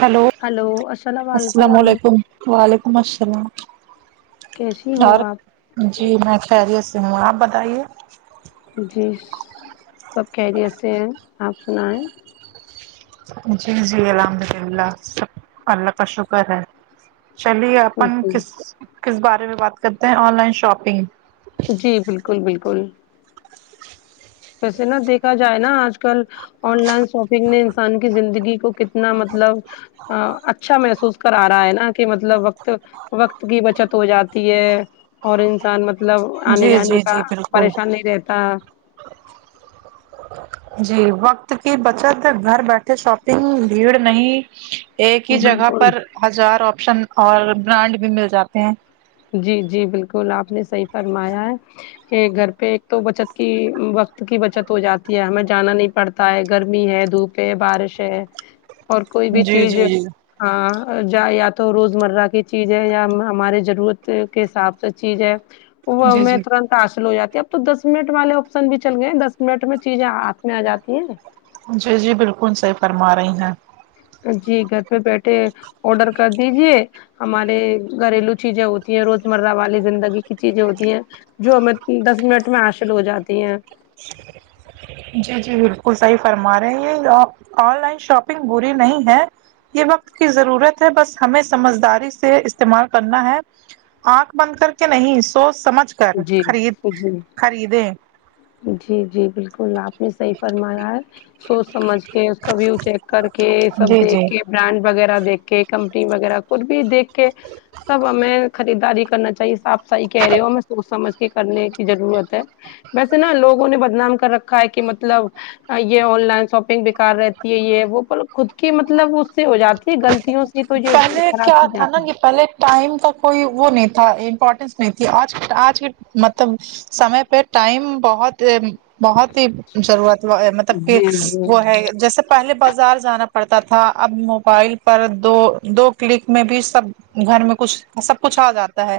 hello السلام علیکم وعلیکم السلام کیسی ہو اور آپ جی میں خیریت سے ہوں آپ بتائیے جی سب خیریت سے ہیں آپ سنیے جی جی الحمد للہ سب اللہ کا شکر ہے چلیے اپن جی کس کس بارے میں بات کرتے ہیں آن لائن شاپنگ جی بالکل بالکل ویسے نا دیکھا جائے نا آج کل آن لائن شاپنگ نے انسان کی زندگی کو کتنا مطلب ا اچھا محسوس کرا رہا ہے نا کہ مطلب وقت وقت کی بچت ہو جاتی ہے اور انسان مت مطلب آنے جی جانے جی کا جی بالکل پریشان نہیں رہتا جی وقت کی بچت گھر بیٹھے شاپنگ بھیڑ نہیں ایک ہی جگہ بالکل پر ہزار آپشن اور برانڈ بھی مل جاتے ہیں جی جی بالکل آپ نے صحیح فرمایا ہے کہ گھر پہ ایک تو بچت کی وقت کی بچت ہو جاتی ہے ہمیں جانا نہیں پڑ تا ہے گرمی ہے دھوپ ہے بارش ہے اور کوئی بھی جی چیز جی جی ہاں یا تو روزمرہ کی چیز ہے یا ہمارے ضرورت تے کے حساب سے چیز ہے وہ جی میں جی ترنت حاصل ہو جاتی ہے اب تو دس منٹ والے آپشن بھی چل گئے دس منٹ میں چیزیں ہاتھ میں آ جاتی ہیں جی جی بالکل صحیح فرما رہی ہیں جی گھر پہ بیٹھے آرڈر کر دیجے ہمارے گھریلو چیزیں ہوتی ہیں روز مرہ والی زندگی کی چیزیں ہوتی ہیں جو ہمیں دس منٹ میں حاصل ہو جاتی ہیں جی جی بالکل صحیح فرما رہے ہیں اپ آن لائن شاپنگ بری نہیں ہے یہ وقت کی ضرورت ہے بس ہمیں سمجھداری سے استعمال کرنا ہے آنکھ بند کر کے نہیں سوچ سمجھ کر جی خرید جی خریدیں جی جی بالکل آپ نے صحیح فرمایا ہے سوچ سمجھ کے اس کا ویو چیک کر کے سب جی دیکھ جی کے برانڈ وغیرہ دیکھ کے کمپنی وغیرہ کچھ بھی دیکھ کے سب ہمیں خریداری کرنا چاہیے آپ صحیح کہہ رہے ہو ہمیں کو سمجھ کے کرنے کی ضرورت ہے ویسے نا لوگوں نے بدنام کر رکھا ہے کہ مطلب یہ آن لائن شاپنگ بےکار رہتی ہے یہ وہ خود کی مطلب اس سے ہو جاتی غلطیوں سے تو جو پہلے خراب کیا چیزیں تھا نا آتی کہ پہلے ٹائم کا کوئی وہ نہیں تھا امپورٹینس نہیں تھی آج آج کے مطلب سمے پہ ٹائم بہت بہت ہی ضرورت مطلب کہ جی جی وہ ہے جیسے پہلے بازار جانا پڑتا تھا اب موبائل پر دو دو کلک میں بھی سب گھر میں کچھ سب کچھ آ جاتا ہے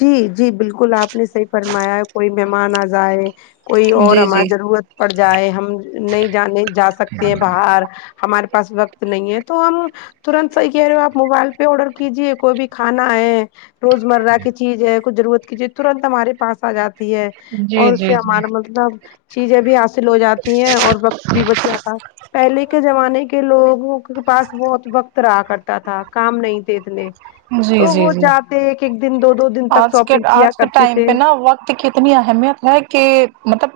جی جی بالکل آپ نے صحیح فرمایا کوئی مہمان آ جائے کوئی اور جی ہمار جی ضرورت پڑ جائے ہم نہیں جانے جا سکتے ہیں باہر ہمارے پاس وقت نہیں ہے تو ہم ترنت صحیح کہہ رہے ہو آپ موبائل پہ آرڈر کیجیے کوئی بھی کھانا ہے روز مرہ کی چیز ہے کچھ ضرورت کی چیز ترنت ہمارے پاس آ جاتی ہے جی اور اس سے جی ہمارا جی مطلب چیزیں بھی حاصل ہو جاتی ہیں اور وقت بھی بچ جاتا پہلے کے زمانے کے لوگوں کے پاس بہت وقت رہا کرتا تھا کام نہیں تھے اتنے تو جی جی وہ جی جاتے ایک ایک دن دو دو دن تک آج کے شاپنگ کیا آج کے کرتے ٹائم تھے پہ نا کی کتنی اہمیت ہے کہ مطلب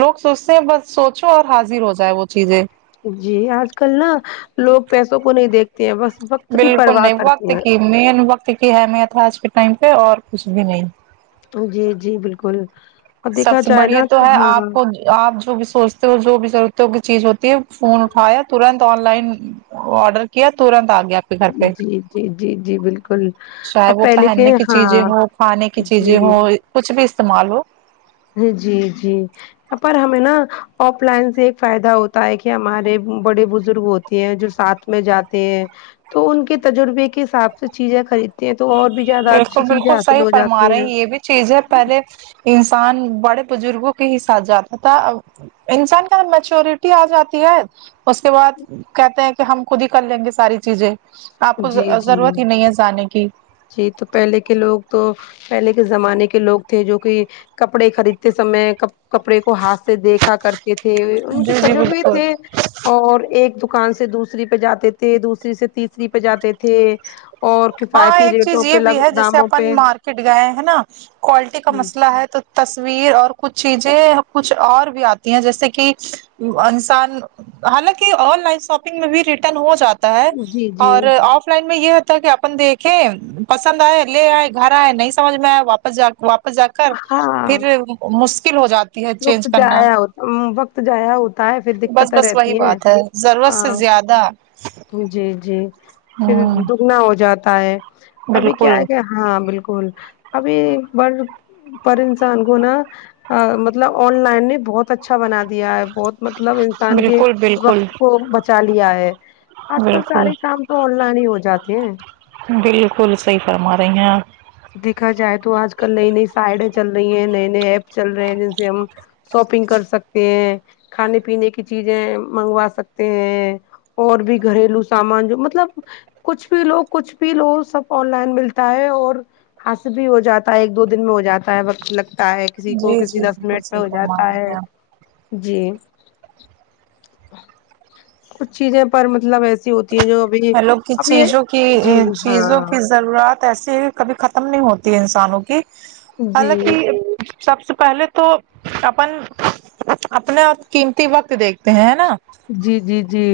لوگ سوچتے ہیں بس سوچو اور حاضر ہو جائے وہ چیزیں جی آج کل نا لوگ پیسوں کو نہیں دیکھتے ہیں بس وقت کی بالکل پرواہ نہیں وقت کرتے ہیں کی مین وقت کی اہمیت ہے آج کے ٹائم پہ اور کچھ بھی نہیں تو جی جی بالکل اور سب دیکھا سے جائے بڑھیا نا تو ہے ہاں آپ خود آپ جو بھی سوچتے ہو جو بھی ضرورت ہو کی چیز ہوتی ہے فون اٹھایا ترنت آن لائن آرڈر کیا ترنت آ گیا گھر پہ جی جی جی جی بالکل چاہے اب وہ پہلے کے پہننے کی ہاں چیزیں ہو کھانے کی جی چیزیں ہو کچھ بھی استعمال ہو جی جی پر ہمیں نا آف لائن سے ایک فائدہ ہوتا ہے کہ ہمارے بڑے بزرگ ہو تے ہیں جو ساتھ میں جاتے ہیں تو ان کے تجربے کے حساب سے چیزیں خریدتے ہیں تو اور بھی زیادہ بالکل اچھی چیزیں بالکل حاصل صحیح ہو فرما رہے جاتی ہیں یہ بھی چیز ہے پہلے انسان بڑے بزرگوں کے ہی ساتھ جاتا تھا اب انسان کا میچوریٹی آ جاتی ہے اس کے بعد کہتے ہیں کہ ہم خود ہی کر لیں گے ساری چیزیں جی جی ہنسانے کی جی تو پہلے کے لوگ تو پہلے کے زمانے کے لوگ تھے جو کہ کپڑے خریدتے سمے کب کپڑے کو ہاتھ سے دیکھا کرتے تھے ان کے جی جی تجربے بالکل تھے اور ایک دکان سے دوسری پہ جاتے تھے دوسری سے تیسری پہ جاتے تھے اور کفایت ہاں ایک چیز یہ بھی ہے جیسے اپن مارکیٹ گئے ہیں نا کوالٹی کا مسئلہ ہے تو تصویر اور کچھ چیزیں کچھ اور بھی آتی ہیں جیسے کہ انسان حالانکہ آن لائن شاپنگ میں بھی ریٹرن ہو جا تا ہے جی جی اور آف لائن میں یہ ہوتا کہ آپ اپن دیکھیں پسند آئے لے آئے گھر آئے نہیں سمجھ میں آئے واپس جا اپ جا کر ہاں پھر مشکل ہو جات تی ہے وقت چینج کرنا جایا ہوتا وقت جایا ہوتا ہے پھر بس دقتیں بس وہی رہتی ہیں بات ہے ضرورت سے ہاں زیادہ جی جی پھر ہ دگنا ہو جاتا ہے ابھی بالکل کیا ہے کیا ہاں بالکل ابھی ب پر انسان کو نا ا مطلب آن لائن نے بہت اچھا بنا دیا ہے بہت مطلب انسان کے بالکل بالکل وقت کو ب چالیا ہے آج کل بالکل سارے کام تو آن لائن ہی ہو جاتے ہیں بالکل صحیح فرما رہی ہیں آپ دیکھا جائے تو آج کل نئی نئی سائڈیں چل رہی ہیں نئے نئے ایپ چل رہے ہیں جیسے ہم شاپنگ کر سکتے ہیں کھانے پینے کی چیزیں منگوا سکتے ہیں اور بھی گھریلو سامان جو مطلب کچھ بھی لو کچھ بھی لو سب آن لائن ملتا ہے اور حاصل بھی ہو جاتا ہے ایک دو دن میں ہو جاتا ہے وقت لگتا ہے کسی کو جی کسی جی دس بالکل منٹ میں صحیح ہو فرما جاتا رہی ہے ہیں آپ جی کچھ چیزیں پر مطلب ایسی ہوتی ہیں جو ابھی ہیلو کچھ اب یہ چیزوں کی ا جی چیزوں ہاں کی ضرورت ایسی ہے کبھی ختم نہیں ہوتی ہے انسانوں کی حالانکہ جی سب سے پہلے تو اپن اپنا آپ قیمتی وقت دیکھتے ہیں نا جی جی جی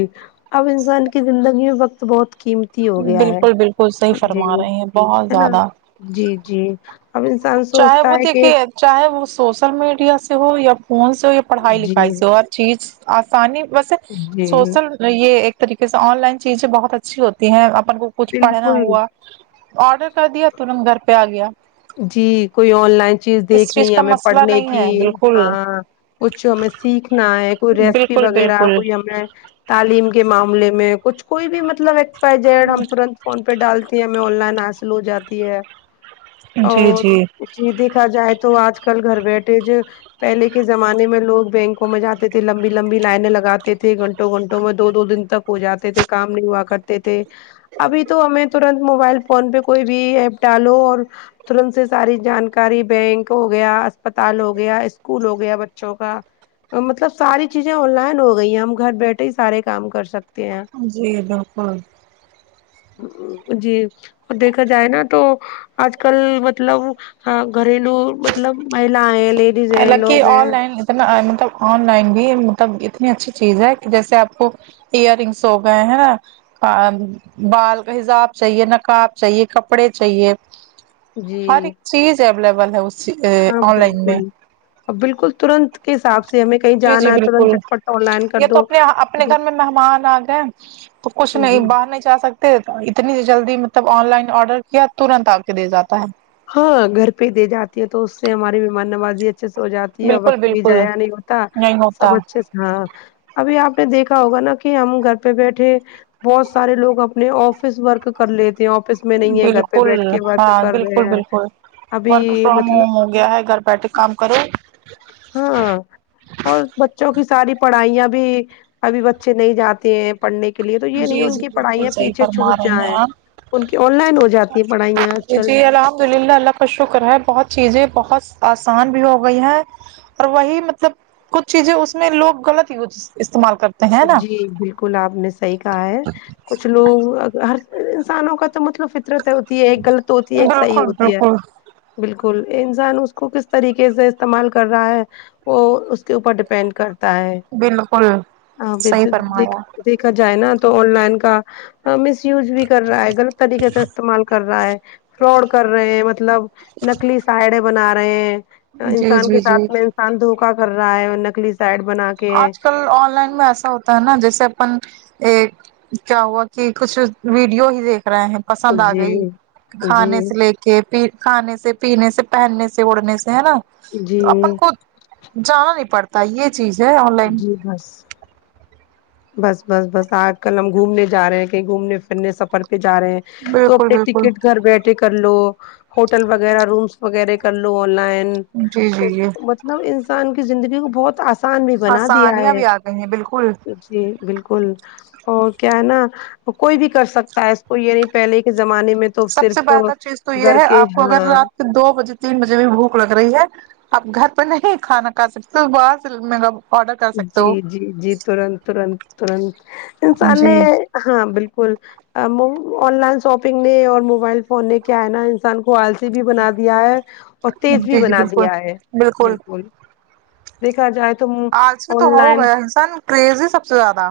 اب انسان کی زندگی میں وقت بہت قیمت ہو گیا ہے بالکل بالکل صحیح جی فرما رہے ہیں بہت ہے نا زیادہ جی جی اب انسان چاہے سوچتا وہ ہے کہ دیکھیے چاہے وہ سوشل میڈیا سے ہو یا فون سے ہو یا پڑھائی جی لکھائی سے ہو چیز آسانی ویسے جی سوسل یہ ایک طریقے سے آن لائن چیزیں بہت اچھی ہوتی ہیں اپن کو کچھ پڑھنا بالکل ہوا آرڈر کر دیا ترنت گھر پہ آ گیا جی کوئی آن لائن چیز اس دیکھنی کا ہمیں مسئلہ پڑھنے نہیں کی ہے بالکل ہاں کچھ ہمیں سیکھنا ہے کوئی ریسیپی بالکل وغیرہ بالکل کوئی ہمیں تعلیم کے معاملے میں کچھ کوئی بھی مطلب اکسز وائی زیڈ ہم ترنت فون پہ ڈالتی ہیں ہمیں آن لائن حاصل ہو جاتی ہے جی اور جی جی دیکھا جائے تو آج کل گھر بیٹھے جو پہلے کے زمانے میں لوگ بینکوں میں جاتے تھے لمبی لمبی لائنیں لگاتے تھے گھنٹوں گھنٹوں میں دو دو دن تک ہو جاتے تھے کام نہیں ہوا کرتے تھے ابھی تو ہمیں ترنت موبائل فون پہ کوئی بھی ایپ ڈالو اور ترنت سے ساری جانکاری بینک ہو گیا اسپتال ہو گیا اسکول ہو گیا بچوں کا مطلب ساری چیزیں آن لائن ہو گئی ہیں ہم گھر بیٹھے ہی سارے کام کر سکتے ہیں جی بالکل جی اور دیکھا جائے نا تو آج ک کل مطلب ہاں گھریلو مطلب مہلائے لے حالانکہ آن لائن ن مطلب آن لائن بھی مطلب اتنی اچھی چیز ہے کہ جیسے آپ کو ایئر رنگس ہو گئے ہے ہ بال کا حساب چاہیے نقاب چاہیے کپڑے چاہیے ہر جی ایک چیز اویلیبل ہے اس ا آن لائن میں ا بالکل ترنت کے ساتھ جی جی بالکل کر یہ تو دو اپنے اپنے گھر میں مہمان آ گئے تو کچھ جی نہیں باہر نہیں جا سک تے اتنی جلدی مطلب آن لائن آرڈر کیا ترنت آپ کے دے جاتا ہے ہاں گھر پہ دے جاتی ہے تو اس سے ہماری مہمان نوازی اچھے سے ہو جاتی ہے اور بالکل وقت بھی بالکل ضائع نہیں ہوتا نہیں سب ہوتا اچھے سے ہاں ابھی آپ نے دیکھا ہوگا نا کہ ہم گھر پہ بیٹھے بہت سارے لوگ اپنے آفس ورک کر لیتے ہیں آفس میں نہیں ہے گھر پہ بالکل بیٹھ کے ورک ہاں کر بالکل رہے ہیں بالکل ورک ابھی فرم مطلب ہوم ہو گیا ہے گھر بیٹھے کام کرو ہاں اور بچوں کی ساری پڑھائیاں بھی ابھی بچے نہیں جاتے ہیں پڑھنے کے لیے تو یہ نہیں جی ان جی کی بالکل پڑھائیاں صحیح پیچھے فرما چھوٹ رہی ہیں جائیں آپ ان کی آن لائن ہو جاتی ہے پڑھائیاں کل جی الحمدالله اللہ کا شکر ہے بہت چیزیں بہت آسان بھی ہو گئی ہیں اور وہی مطلب کچھ چیزیں اس میں لوگ غلط یوز استعمال کرتے ہیں نا جی بالکل آپ نے صحیح کہا ہے کچھ لوگ ہر انسانوں کا تو مطلب فطرت ہوتی ہے ایک غلط ہوتی ہے ایک صحیح بالکل ہوتی ہے بالکل بالکل انسان اس کو کس طریقے سے استعمال کر رہا ہے وہ اس کے اوپر ڈیپینڈ کرتا ہے بالکل آ صحیح بزدت فرمایا دیکھا جائے نا تو آن لائن کا مس یوز بھی کر رہا ہے غلط طریقے سے استعمال کر رہا ہے فرود کر رہے ہیں مطلب نکلی ساڑیں بنا رہے ہیں جی انسان جی کے جی ساتھ میں انسان دھوکا کر رہا ہے نکلی سائڈ بنا کے آج کل آن لائن میں ایسا ہو تا ہے نا جیسے اپن ایک کیا ہوا کہ کچھ ویڈیو ہی دیکھ رہے ہیں پسند آ جی گئی جی کھانے سے لے کہ پ کھانے سے پینے سے پہننے سے اڑنے سے ہے نا جی تو اپن خود جانا نہیں پڑتا یہ چیز آن لائن جی بس بس بس بس آج کل ہم گھومنے جا رہے ہیں کہیں گھومنے پھرنے سفر پہ جا رہے ہیں تو بالکل اپنے بالکل ٹکٹ گھر بیٹھے کر لو ہوٹل وغیرہ رومس وغیرہ کر لو آن لائن جی جی یہ لو انسان کی زندگی کو بہت آسان بھی آ بنا دیا سانیاں ہے بھی آ گئی ہیں بالکل جی بالکل اور کیا ہے نا کوئی بھی کر سکتا ہے اس کو یعنی پہلے کے زمانے میں تو سب سے صرف بہتر چیز تو یہ گھر ہے کے آپ کو اگر ہاں رات کے دو بجے تین بجے بھی بھوک لگ رہی ہے آپ گھر پہ نہیں کھانا کھا سکتے باہر سے مراب جی جی جی ترنت ترنت ترنت انسان جی نے ہاں بالکل آن لائن شاپنگ نے اور موبائل فون نے کیا ہے نا انسان کو آلسی بھی بنا دیا ہے اور تیز بھی جی جی بنا بالکل دیا ہے بالکل دیکھا جائے تو آج بھی تو آن ہو لائن گیا انسان کریز ہی سب سے زیادہ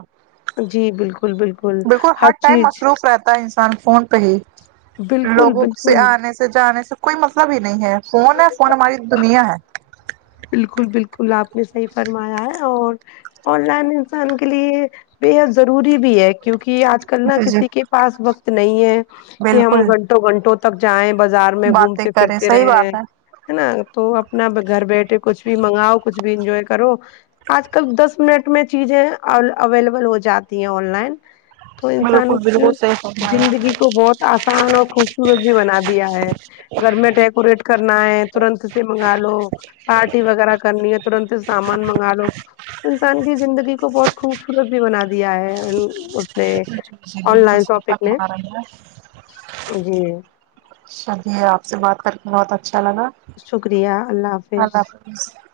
جی بالکل بالکل دیکھو ہر ٹائم چیز مصروف رہتا ہے انسان فون پہ ہی بالکل لوگوں سے بالکل آنے سے سے جانے سے کوئی مطلب ہی نہیں ہے فون ہے فون ہماری دنیا ہے بالکل بالکل آپ نے صحیح فرمایا ہے اور آن لائن انسان کے لیے بے حد ضروری بھی ہے کیونکہ آج کل نا جی جی کسی کے پاس وقت نہیں ہے کہ ہم بالکل گھنٹوں گھنٹوں تک جائیں بازار میں باتیں گھومتے کریں پھرتے صحیح رہے ہیں بات ہے ہے نا تو اپنا گھر بیٹھے کچھ بھی منگاؤ کچھ بھی انجوائے کرو آج کل دس منٹ میں چیزیں اویلیبل ہو جاتی ہیں آن لائن تو انسان بالکل کی بالکل صحیح فرمایا زندگی کو بہت آسان اور خوبصورت بھی بنا دیا ہے گھر میں ڈیکوریٹ کرنا ہے ترنت سے منگا لو پارٹی وغیرہ کرنی ہے ترنت سامان منگا لو انسان کی زندگی کو بہت خوبصورت بھی بنا دیا ہے اس نے جی آن بالکل لائن صحیح شاپنگ نے فرما رہی ہیں جی چلیے آپ سے بات کر کے بہت اچھا لگا شکریہ اللہ حافظ [unintelligible]